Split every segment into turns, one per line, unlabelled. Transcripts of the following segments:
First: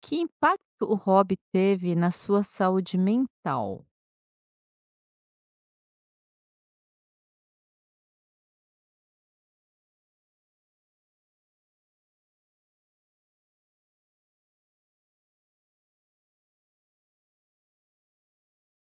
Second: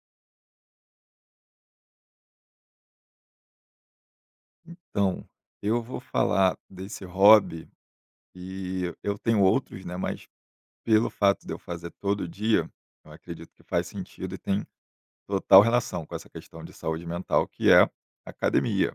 Que impacto o hobby teve na sua saúde mental?
Então, eu vou falar desse hobby e eu tenho outros, né, mas pelo fato de eu fazer todo dia, eu acredito que faz sentido e tem total relação com essa questão de saúde mental, que é academia.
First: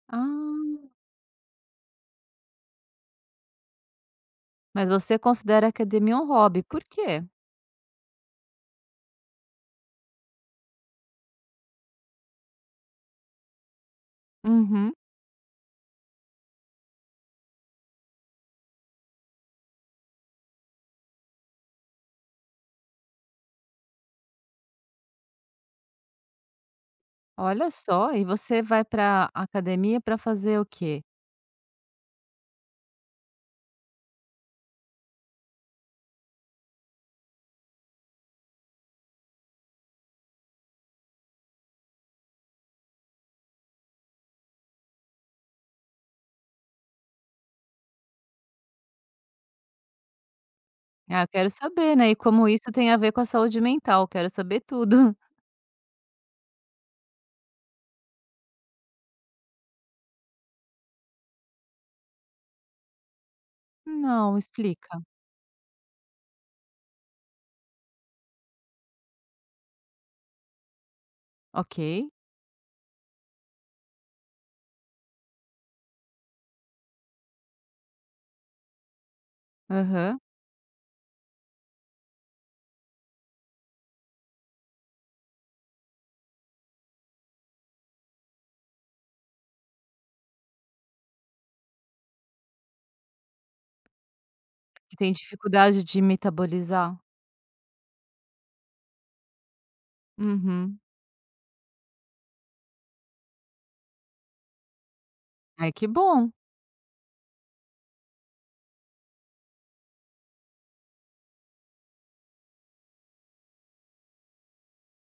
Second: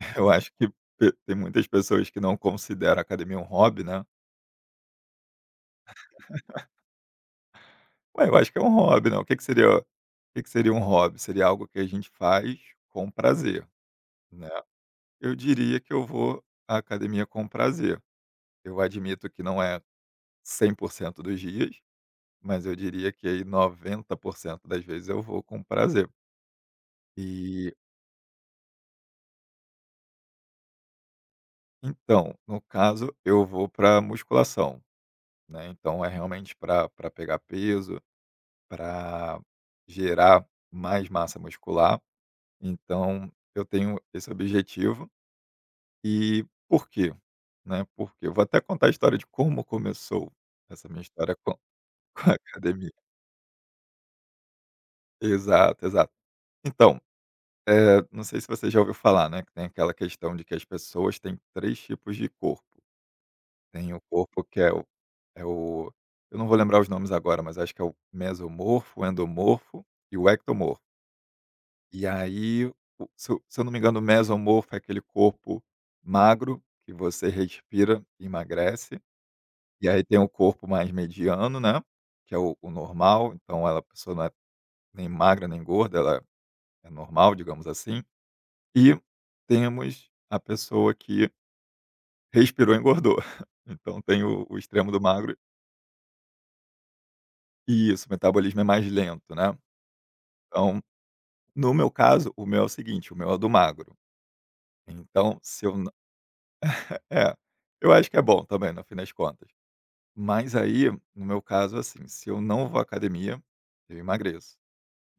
Eu acho que
Ah,
tem muitas pessoas que não consideram a academia um hobby, né?
mas você considera a academia um hobby, por quê?
Ué, eu acho que é um hobby, não. O que que seria um hobby? Seria algo que a gente faz com prazer, né?
Uhum.
Eu diria que eu vou à academia com prazer. Eu admito que não é 100% dos dias, mas eu diria que aí 90% das vezes eu vou com prazer.
Olha
E
só, e você vai para academia para fazer o quê?
então, no caso, eu vou para musculação, né, então é realmente para pegar peso, para gerar mais massa muscular, então eu tenho esse objetivo. E por quê? Né, porque eu vou até contar a história de como começou essa minha
Ah, eu
história
quero
com
saber, né, e
com a
como isso tem
academia.
a ver com a saúde mental, quero saber tudo.
Exato, exato. Então não sei se você já ouviu falar, né, que tem aquela questão de que as pessoas têm 3 tipos de corpo. Tem o
Não,
corpo que é o
explica.
é o eu não vou lembrar os nomes agora, mas acho que é o mesomorfo, o endomorfo e o ectomorfo. E
Ok.
aí, o se eu não me engano, o mesomorfo é aquele corpo magro que você respira e emagrece. E aí tem
Aham.
o corpo mais mediano, né, que é o normal, então ela a pessoa não é nem magra nem gorda, ela é normal, digamos assim. E temos a pessoa que respirou e engordou. Então tem o extremo
Que
do
tem
magro.
dificuldade de metabolizar?
E isso, o metabolismo é mais lento, né.
Uhum.
Então, no meu caso, o meu é o seguinte, o meu é o do magro. Então se
Ai,
eu
que
n
bom.
É, eu acho que é bom também, no fim das contas. Mas aí, no meu caso, assim, se eu não vou à academia, eu emagreço.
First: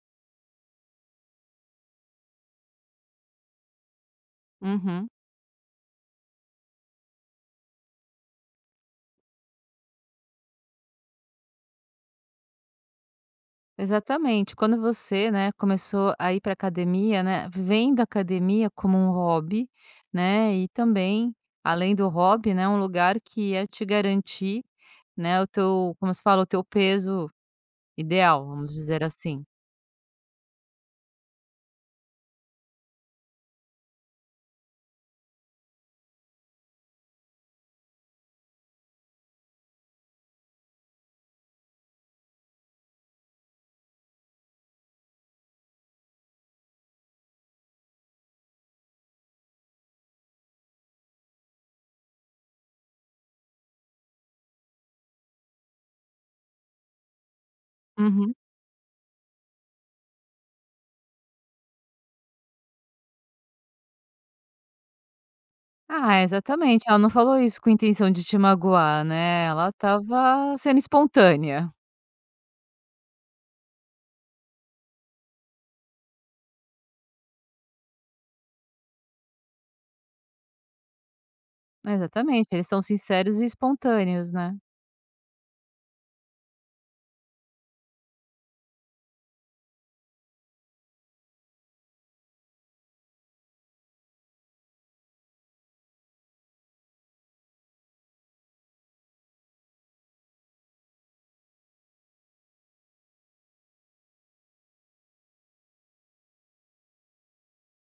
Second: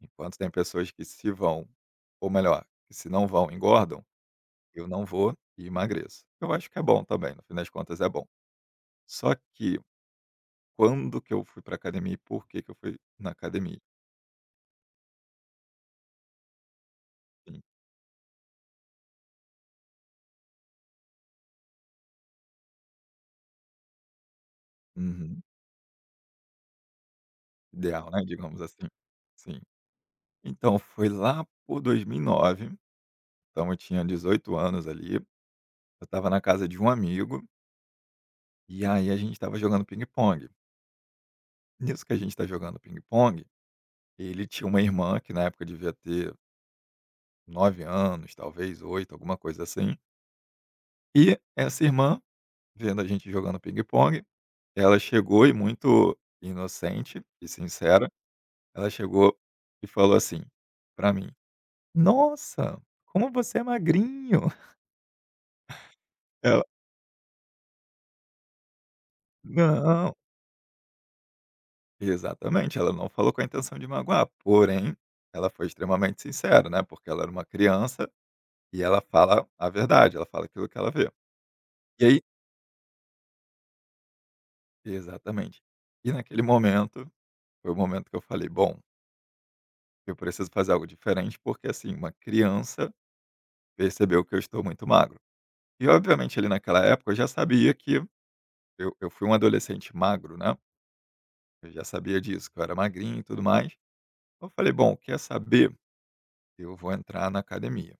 Enquanto tem pessoas que se vão, ou melhor, que se não vão, engordam, eu não
Uhum.
vou e emagreço. Eu acho que é bom também, no fim das contas é bom. Só que quando que eu fui pra academia e por que que eu fui na academia.
Exatamente. Quando você, né, começou a ir para academia, né,
Sim.
vendo a academia como um hobby, né, e também, além do hobby, né, um lugar que ia te garantir, né,
Uhum.
o teu, como se fala, o teu peso
Ideal, né,
ideal,
digamos
vamos
assim.
dizer assim.
Sim. Então foi lá por 2009, então eu tinha 18 anos ali, eu estava na casa de um amigo, e aí a gente estava jogando ping pong. Ele tinha uma irmã que na época devia ter 9 anos, talvez 8 alguma coisa assim, e essa irmã, vendo a gente jogando ping pong, ela chegou e, muito inocente e sincera,
Uhum.
ela chegou e falou assim pra mim: "Nossa, como você é magrinho".
Ah,
Ela:
exatamente. Ela não falou isso com intenção de te magoar, né? Ela
"Não".
estava sendo espontânea.
Exatamente, ela não falou com a intenção de magoar, porém, ela foi extremamente sincera, né, porque ela era uma criança e ela fala a verdade, ela fala aquilo que ela vê. E aí
Exatamente. Eles são sinceros e espontâneos, né?
exatamente. E naquele momento, foi o momento que eu falei: "Bom, eu preciso fazer algo diferente, porque, assim, uma criança percebeu que eu estou muito magro". E obviamente ali naquela época eu já sabia que eu fui um adolescente magro, né. Eu já sabia disso, que eu era magrinho e tudo mais. Eu falei: "Bom, quer saber? Eu vou entrar na academia".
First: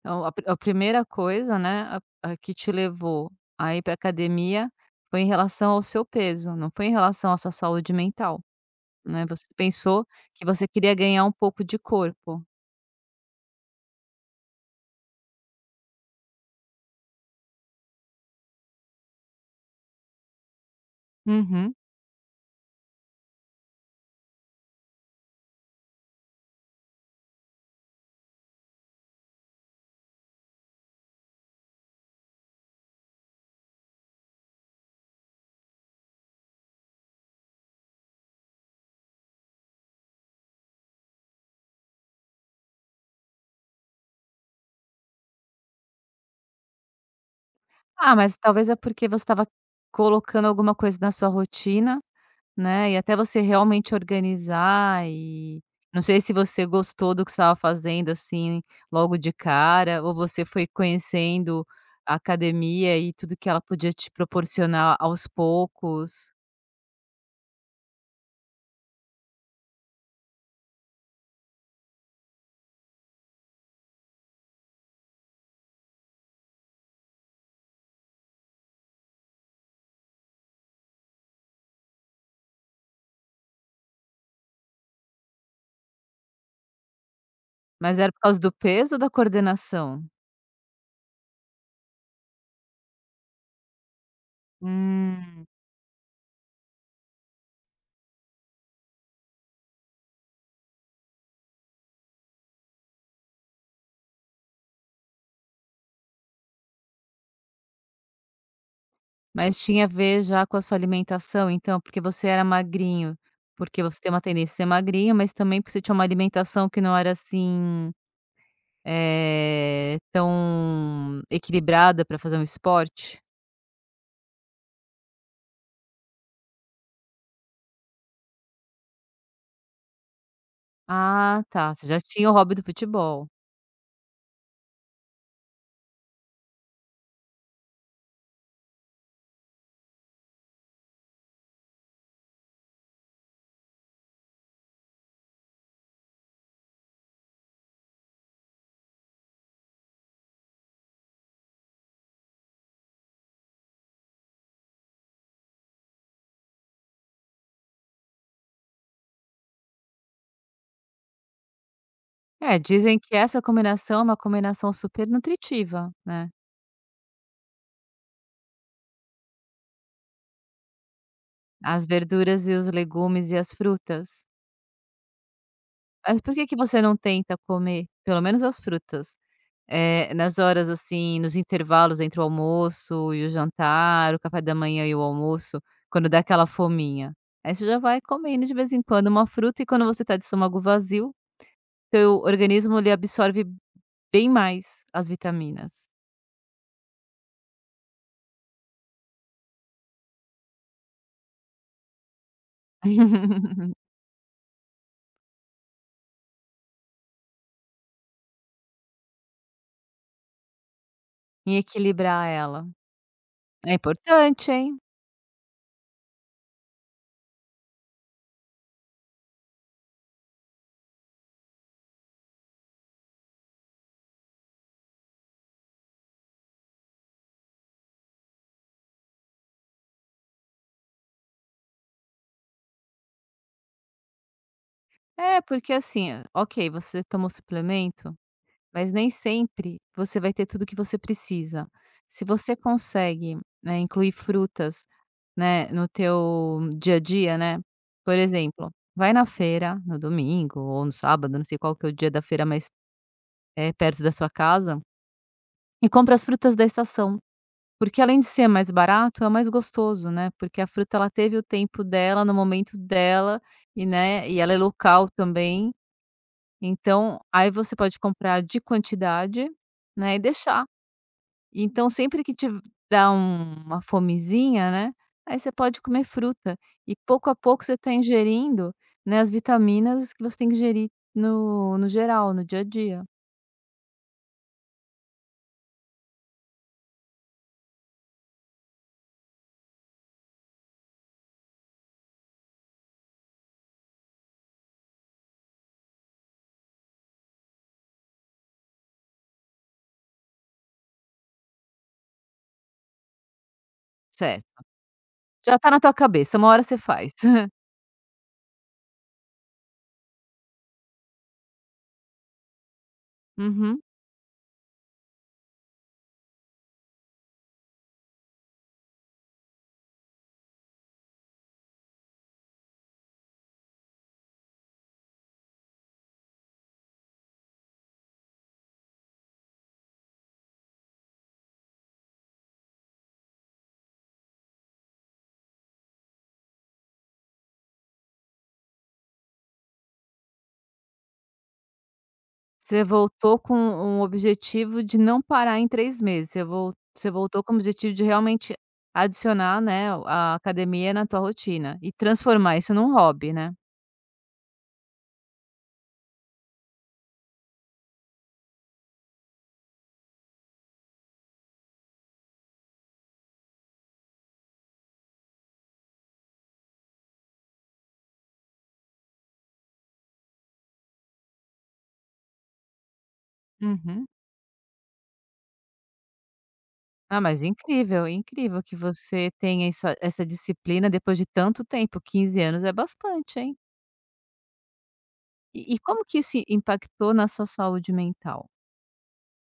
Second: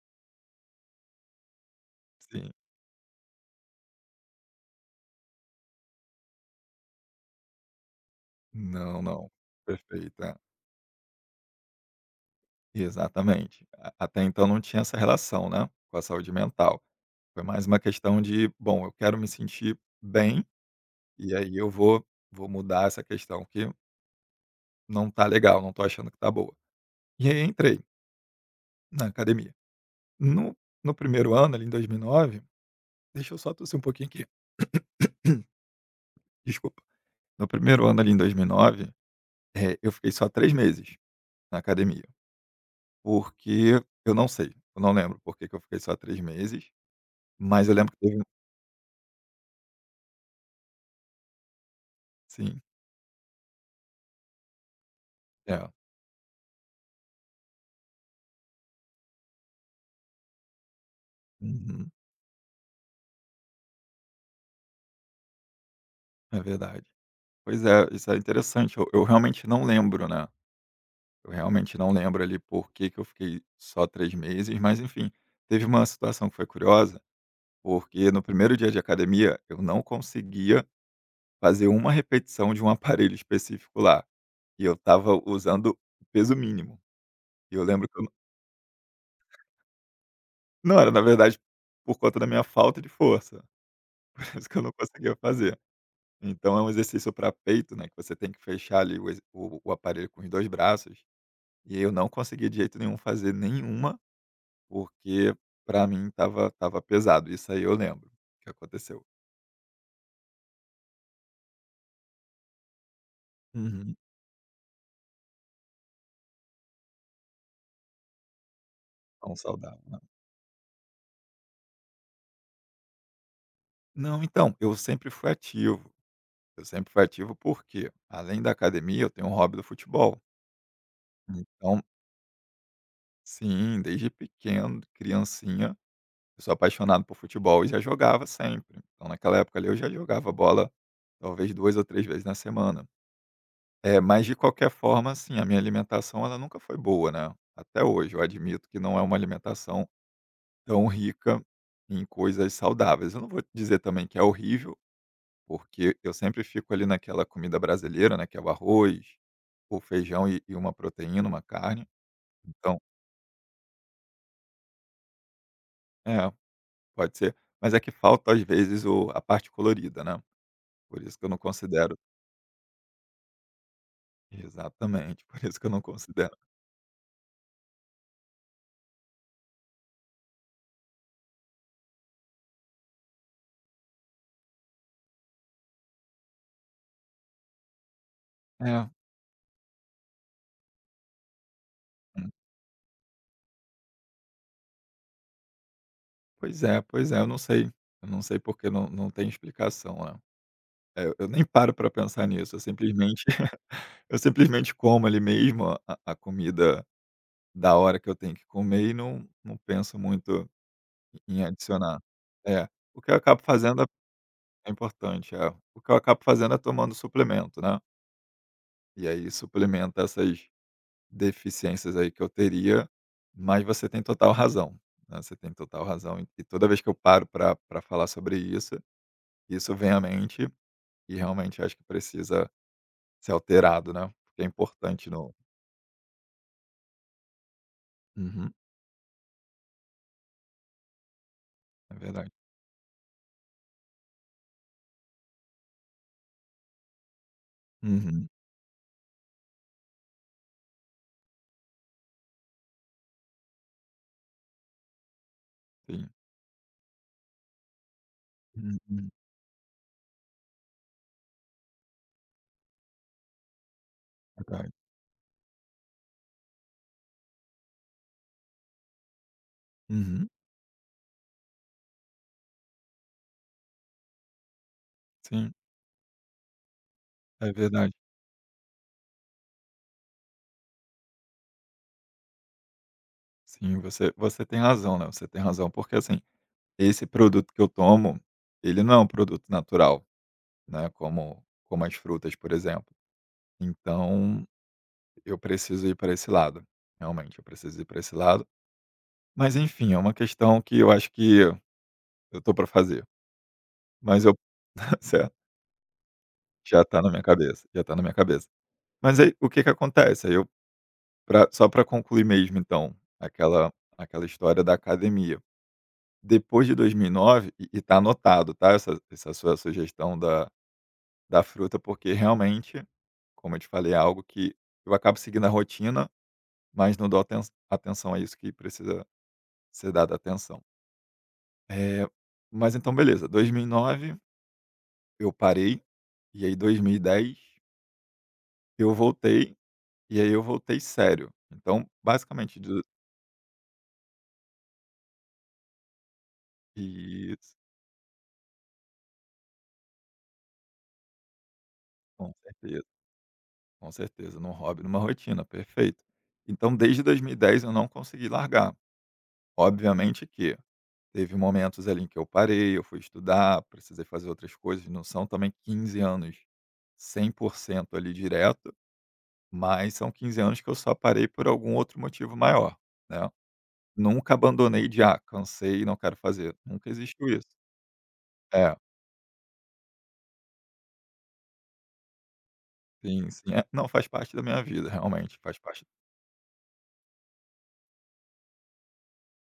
Então, a primeira coisa, né, a
Sim.
que te levou a ir pra academia foi em relação ao seu peso, não foi em relação à sua saúde mental,
Não,
né,
não.
você pensou
Perfeito, é.
que você queria ganhar um pouco de corpo.
Exatamente. A Até então não tinha essa relação, né, com a saúde mental. Foi mais uma questão de: "Bom, eu quero me sentir bem, e aí eu
Uhum.
vou mudar essa questão que não tá legal, não tô achando que tá boa". E aí entrei na academia. No no primeiro ano, ali em 2009, deixa eu só tossir um pouquinho aqui. Desculpa. No primeiro ano ali em 2009, eu fiquei só 3 meses na academia, porque eu não sei, eu não lembro por que que eu fiquei só 3 meses, mas eu lembro que teve
Ah,
um
mas talvez é porque você estava colocando alguma coisa na sua rotina.
sim,
Né, e até você realmente organizar e
é.
não sei se você gostou do que estava fazendo, assim, logo de cara, ou você foi conhecendo
Uhum.
a academia e tudo que ela podia te proporcionar aos poucos.
É verdade. Pois é, isso é interessante, eu realmente não lembro, né, eu realmente não lembro ali por que que eu fiquei só 3 meses, mas enfim, teve uma situação que foi curiosa, porque no primeiro dia de academia eu não conseguia fazer uma repetição de um aparelho específico lá, e eu estava usando peso mínimo. E eu lembro que
Mas
eu
era por causa do peso ou da coordenação?
Não, era na verdade por conta da minha falta de força, por isso que eu não conseguia
Hum,
fazer. Então é um exercício para peito, né, que você tem que fechar ali o ex o aparelho com os 2 braços, e eu não conseguia de jeito nenhum fazer nenhuma, porque para mim tava pesado, isso aí eu lembro que aconteceu.
mas tinha a ver já com a sua alimentação então, porque você era magrinho, porque
Uhum.
você tem uma tendência a ser magrinho, mas também porque você tinha uma alimentação que não era assim
Não saudável, né.
Tão equilibrada para fazer um esporte?
Não, então, eu sempre fui ativo, eu sempre fui ativo porque, além da academia, eu tenho um hobby do futebol.
Ah, tá,
Então
você já tinha o hobby do futebol.
sim, desde pequeno, criancinha, eu sou apaixonado por futebol e já jogava sempre. Então, naquela época ali, eu já jogava bola talvez 2 ou 3 vezes na semana. É, mas de qualquer forma, assim, a minha alimentação ela nunca foi boa, né. Até hoje, eu admito que não é uma alimentação tão rica em coisas saudáveis. Eu não vou dizer também que é horrível, porque eu sempre fico ali naquela comida brasileira, né, que é o arroz, o feijão e uma proteína, uma carne.
É,
Então
dizem que essa combinação é uma combinação super nutritiva, né,
é, pode ser. Mas é que falta, às vezes, o a parte colorida, né. Por isso que eu não
as
considero.
verduras e os legumes e as frutas.
Exatamente, por isso que eu não
Mas por
considero.
que que você não tenta comer, pelo menos as frutas, nas horas, assim, nos intervalos entre o almoço e o jantar, o café da manhã e o almoço, quando dá aquela fominha? Aí você já vai comendo de vez em
É,
quando uma fruta e quando você tá de estômago vazio teu
hum,
organismo ele absorve bem mais as vitaminas,
pois é, pois é, eu não sei, porque não tem explicação, né. É, eu nem paro para pensar nisso, eu simplesmente eu simplesmente como ali mesmo a comida da hora que eu tenho que comer e não penso muito em
em
adicionar.
equilibrar ela.
É, o que eu acabo
É
fazendo é.
importante,
É
hein.
importante, é, o que eu acabo fazendo é tomando suplemento, né, e aí suplementa essas deficiências aí que eu teria, mas você tem total razão, né, você tem total razão, e toda vez que eu paro para pra falar sobre isso, isso vem à mente e realmente acho que precisa ser alterado, né, porque é importante. No,
É, porque assim, é, ok, você tomou suplemento,
uhum,
mas nem sempre você vai ter tudo que você precisa.
é
Se
verdade.
você consegue, né, incluir frutas, né, no teu dia a dia, né, por
Uhum,
exemplo, vai na feira no domingo ou no sábado, não sei qual que é o dia da feira mais, perto da sua casa, e
sim.
compra as frutas da estação. Porque além de ser mais
Uhum,
barato, é mais gostoso, né, porque a fruta ela teve o tempo dela, no momento dela e, né, e
é
ela é
verdade.
local também, então, aí você pode comprar de quantidade, né, e
Uhum,
deixar. Então sempre que te dá uma fomezinha, né, aí você
sim,
pode comer fruta e pouco a
é
pouco você está
verdade.
ingerindo, né, as vitaminas que você tem que ingerir no geral, no dia a dia.
Sim, você tem razão, né, você tem razão, porque assim, esse produto que eu tomo, ele não é um produto natural, né, como as frutas, por exemplo. Então eu preciso ir para esse lado. Realmente, eu preciso ir para esse lado. Mas enfim, é uma questão que eu acho que eu tô para fazer. Mas eu
Certo.
certo,
Já tá na tua cabeça, uma hora você
já tá na
faz.
minha cabeça, já tá na minha cabeça. Mas aí o que que acontece? Aí eu pra só para concluir mesmo então, aquela
Uhum.
aquela história da academia. Depois de 2009 e nove, e tá anotado, tá, essa sua sugestão da fruta, porque realmente, como eu te falei, é algo que eu acabo seguindo a rotina, mas não dou atenção a isso que precisa ser dada atenção. Eh, mas então beleza, 2009 eu parei, e aí 2010 eu voltei, e aí eu voltei sério. Então basicamente do
Você voltou com um objetivo de não parar em 3 meses, você voltou com
isso,
o objetivo de realmente adicionar, né, a academia na tua rotina e
com
transformar isso
certeza,
num hobby, né.
com certeza, num hobby, numa rotina, perfeito. Então desde 2010 eu não consegui largar. Obviamente que teve momentos ali em que eu parei, eu fui estudar, precisei fazer outras coisas, não são também 15 anos 100% ali direto, mas são 15 anos que eu só parei por algum outro motivo maior, né.
Uhum.
Nunca abandonei de: "Ah, cansei, não quero fazer", nunca
Ah,
existiu
mas
isso.
incrível, incrível que
É,
você tenha essa disciplina depois de tanto tempo. 15 anos é
sim,
bastante,
sim.
hein.
É, não, faz parte da minha vida, realmente, faz
E
parte.
como que isso impactou na sua saúde mental?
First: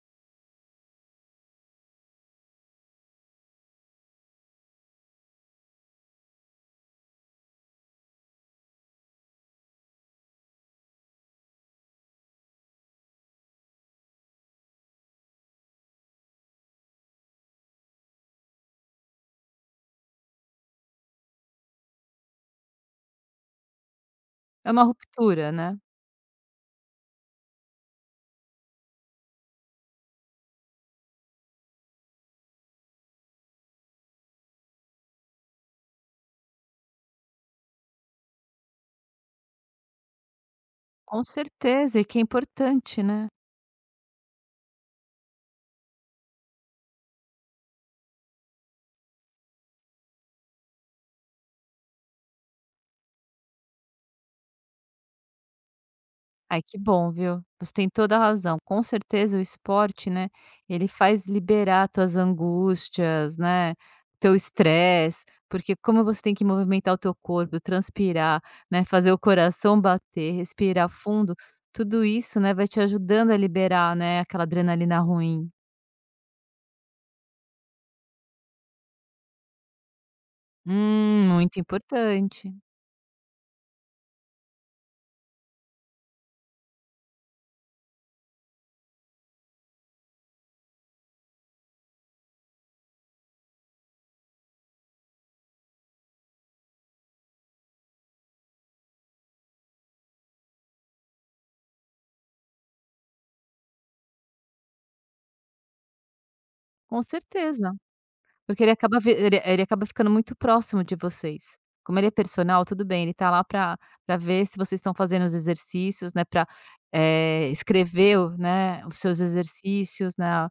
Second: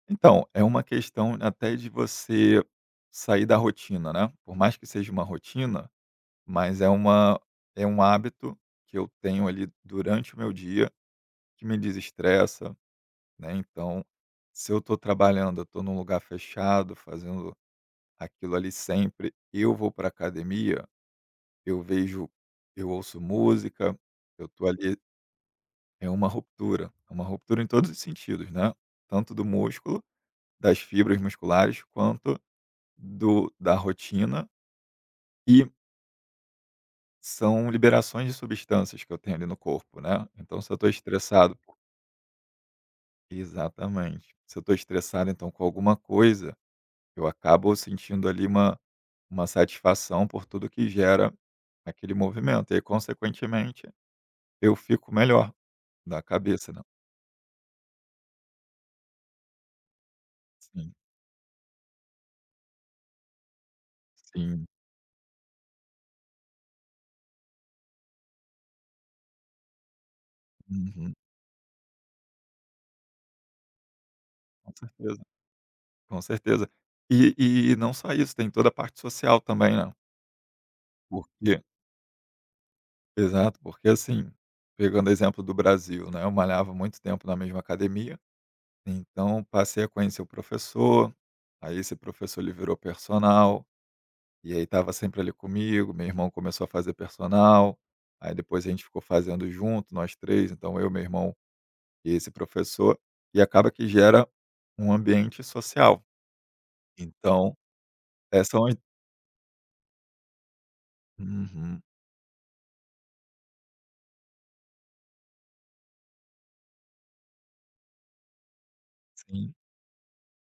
Então, é uma questão até de você sair da rotina, né, por mais que seja uma rotina, mas é uma é um hábito que eu tenho ali durante o meu dia, que me desestressa, né, então, se eu estou trabalhando, eu tô num lugar fechado, fazendo aquilo ali sempre, eu vou para academia. Eu vejo eu ouço música, eu tô
É uma
ali.
ruptura, né.
É uma ruptura, é uma ruptura em todos os sentidos, né, tanto do músculo, das fibras musculares, quanto do da rotina, e são liberações de substâncias que eu tenho ali no corpo, né. Então se eu tô
Com
estressado,
certeza, e que é importante, né?
exatamente. Se eu tô estressado, então, com alguma coisa, eu acabo sentindo ali uma satisfação por tudo que gera aquele movimento e aí, consequentemente, eu fico melhor da
Ai,
cabeça,
que
né.
bom, viu. Você tem toda a razão. Com certeza o esporte, né, ele
Sim.
faz liberar tuas angústias, né, teu
Sim,
estresse, porque como você tem que movimentar o teu corpo, transpirar, né, fazer o coração bater, respirar
uhum,
fundo, tudo isso, né, vai te ajudando a liberar, né, aquela
com
adrenalina
certeza,
ruim.
com certeza. E e não só isso, tem toda a parte social também, né,
Muito
porque
importante.
exato, porque assim, pegando exemplo do Brasil, né, eu malhava muito tempo na mesma academia, então passei a conhecer o professor, aí esse professor ele virou personal, e aí estava sempre ali comigo, meu irmão começou a fazer personal, aí depois a gente ficou fazendo junto, nós três, então eu, meu irmão e esse professor, e acaba que gera um ambiente social.
Com
Então
certeza.
é,
Porque
são
ele
as,
acaba ficando muito próximo de vocês.
uhum,
Como ele é personal, tudo bem, ele tá lá para pra ver se vocês estão fazendo os exercícios, né, para escrever o né, os seus
sim,
exercícios, né,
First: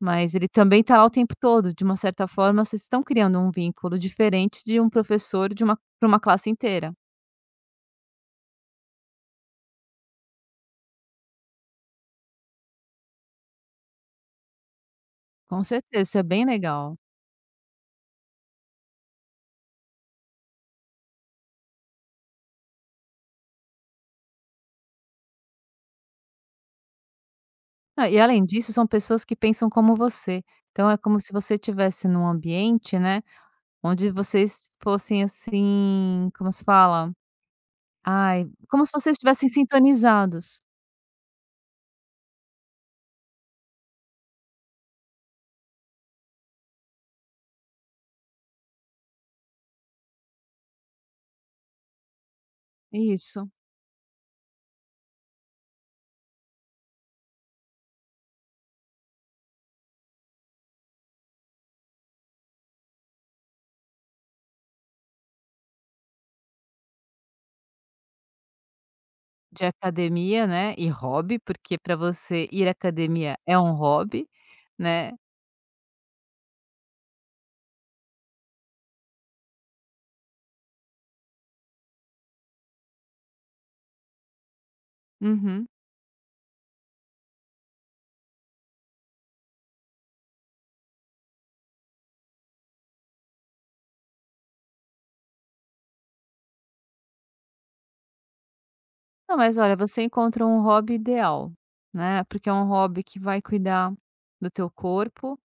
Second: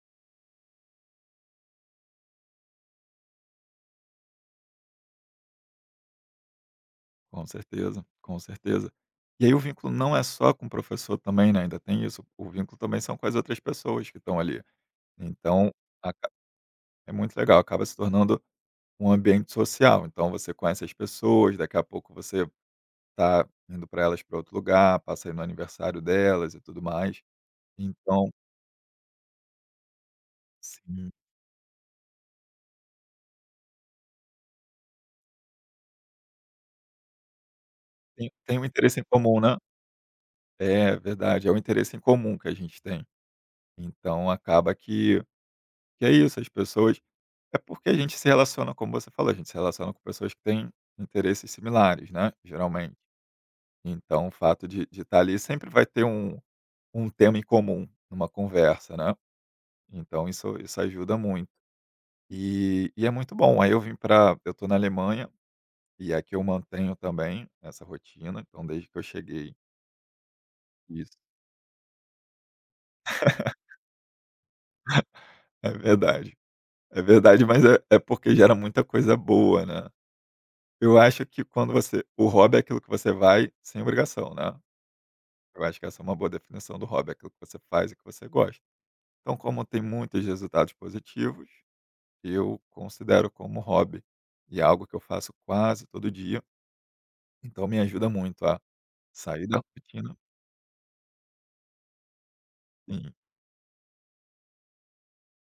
mas ele também tá lá o tempo todo, de uma certa forma vocês estão criando um vínculo diferente de um professor de uma pra uma classe inteira.
com certeza, com certeza. E aí o vínculo não é só com o professor também, né, ainda tem isso, o vínculo também são com as outras pessoas que estão ali.
Com
Então,
certeza, isso é
aca
bem legal.
é muito legal, acaba se tornando um ambiente social, então você conhece as pessoas, daqui a pouco você está indo para elas, para outro lugar, passa aí no aniversário delas e tudo mais.
Ah, e
Então
além disso, são pessoas que pensam como você, então é
sim,
como se você estivesse num ambiente, né, onde vocês fossem, assim, como se fala?
tem
Ai,
tem um
como se
interesse em
vocês
comum,
estivessem
né.
sintonizados.
É, verdade, é um interesse em comum que a gente tem. Então acaba que é isso, as pessoas. É porque a gente se relaciona, como você falou, a gente se relaciona com pessoas que têm interesses similares, né? Geralmente.
Isso.
Então, o fato de estar ali sempre vai ter um tema em comum numa conversa, né? Então, isso ajuda muito. E é muito bom. Aí eu vim para. Eu estou na Alemanha, e aqui eu mantenho também essa rotina. Então, desde que eu cheguei.
De academia, né, e
Isso.
hobby, porque para você ir à academia é um hobby, né.
É verdade. É verdade, mas é porque gera muita coisa boa, né? Eu acho que quando você. O hobby é aquilo que você vai sem obrigação, né? Eu
Uhum.
acho que essa é uma boa definição do hobby, aquilo que você faz e que você gosta. Então, como tem muitos resultados positivos, eu considero como hobby e é algo que eu faço quase todo dia. Então, me ajuda muito a
Não,
sair
mas
da
olha, você
rotina.
encontra um hobby ideal, né, porque é um hobby
Sim,
que vai cuidar do teu corpo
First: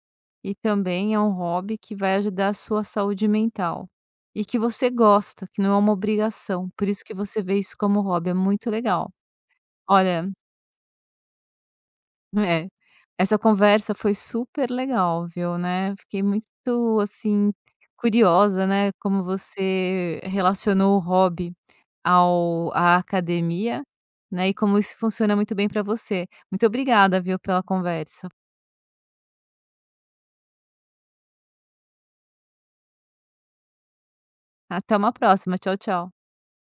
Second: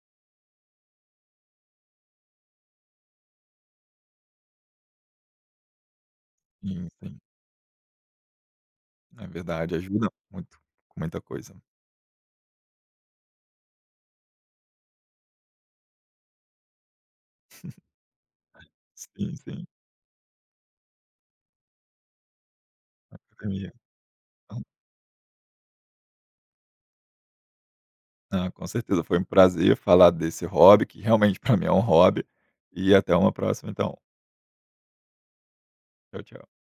e também é um hobby que vai ajudar a sua saúde mental. E que você gosta, que não é uma obrigação,
sim,
por isso que
sim.
você vê isso como hobby, é muito legal.
Na verdade, ajuda
Olha.
muito com muita coisa.
É. Essa conversa foi super legal, viu, né. Fiquei muito, assim, curiosa, né, como
Sim, sim.
você relacionou o hobby ao à
Academia.
academia, né, e
Então,
como isso funciona muito bem para você. Muito obrigada, viu, pela conversa.
com certeza foi um prazer falar desse hobby, que realmente para mim é um hobby. E até uma próxima, então.
Até uma próxima. Tchau, tchau.
Tchau, tchau.